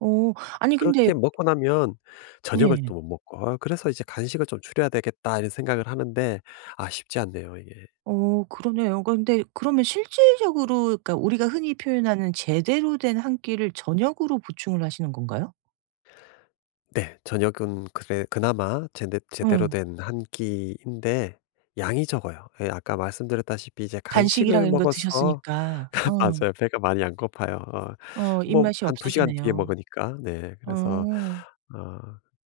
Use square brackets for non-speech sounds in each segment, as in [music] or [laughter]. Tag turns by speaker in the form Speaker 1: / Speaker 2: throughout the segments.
Speaker 1: 어 아니 근데
Speaker 2: 그렇게 먹고 나면 저녁을 또
Speaker 1: 네.
Speaker 2: 못 먹고 어 그래서 이제 '간식을 좀 줄여야 되겠다.' 이런 생각을 하는데 아 쉽지 않네요 이게.
Speaker 1: 어. 그러네요. 근데 그러면 실질적으로 그러니까 우리가 흔히 표현하는 제대로 된 1 끼를 저녁으로 보충을 하시는 건가요?
Speaker 2: 네. 저녁은 그래 그나마 제대 제대로
Speaker 1: 응.
Speaker 2: 된 1 끼인데 양이 적어요. 예 아까 말씀드렸다시피 이제
Speaker 1: 간식이랑
Speaker 2: 간식을
Speaker 1: 이런 거
Speaker 2: 먹어서
Speaker 1: 드셨으니까.
Speaker 2: [laughs]
Speaker 1: 응
Speaker 2: 맞아요 배가 많이 안 고파요 어
Speaker 1: 어
Speaker 2: 뭐
Speaker 1: 입맛이
Speaker 2: 한 2 시간 뒤에
Speaker 1: 없어지네요.
Speaker 2: 먹으니까. 네 그래서
Speaker 1: 어.
Speaker 2: 어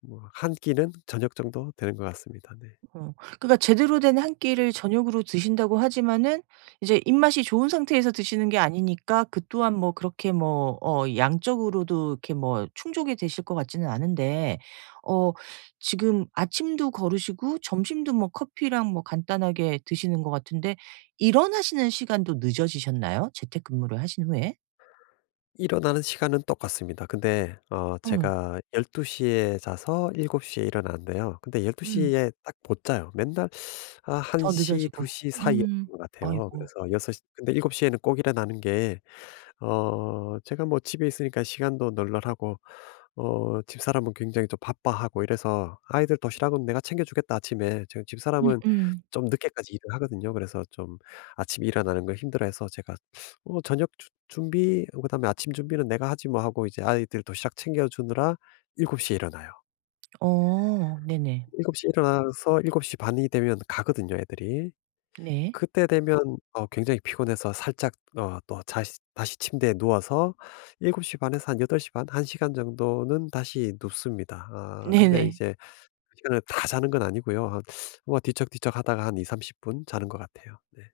Speaker 2: 뭐 1 끼는 저녁 정도 되는 것 같습니다. 네.
Speaker 1: 어. 그러니까 제대로 된 1 끼를 저녁으로 드신다고 하지만은 이제 입맛이 좋은 상태에서 드시는 게 아니니까 그 또한 뭐 그렇게 뭐 어 양적으로도 이렇게 뭐 충족이 되실 것 같지는 않은데 어 지금 아침도 거르시고 점심도 뭐 커피랑 뭐 간단하게 드시는 것 같은데 일어나시는 시간도 늦어지셨나요 재택근무를 하신 후에?
Speaker 2: 일어나는 시간은 똑같습니다. 근데 어
Speaker 1: 응.
Speaker 2: 제가 12:00 에 자서 7:00 에 일어나는데요. 근데 12:00
Speaker 1: 음.
Speaker 2: 에 딱 못 자요. 맨날 어 한
Speaker 1: 더
Speaker 2: 시 두
Speaker 1: 늦어지고.
Speaker 2: 시 사이였던
Speaker 1: 음.
Speaker 2: 것 같아요.
Speaker 1: 아이고.
Speaker 2: 그래서 6:00 근데 7:00 에는 꼭 일어나는 게 어 제가 뭐 집에 있으니깐 시간도 널널하고 어 집사람은 굉장히 좀 바빠하고 이래서 "아이들 도시락은 내가 챙겨주겠다 아침에." 제가 집사람은
Speaker 1: 음음.
Speaker 2: 좀 늦게까지 일을 하거든요. 그래서 좀 아침에 일어나는 걸 힘들어해서 제가 "어 저녁 준 준비 그다음에 아침 준비는 내가 하지 뭐." 하고 이제 아이들 도시락 챙겨주느라 7:00 에 일어나요.
Speaker 1: 어. 네네.
Speaker 2: 7:00 에 일어나서 7:30 이 되면 가거든요 애들이.
Speaker 1: 네.
Speaker 2: 그때 되면 어 굉장히 피곤해서 살짝 어 또 자시 다시 침대에 누워서 7:30 에서 한 8:30 1 시간 정도는 다시 눕습니다. 아 근데
Speaker 1: 네네.
Speaker 2: 이제 그 시간을 다 자는 건 아니고요 한 뭐 뒤척뒤척 하다가 한 2-30 분 자는 것 같아요. 네.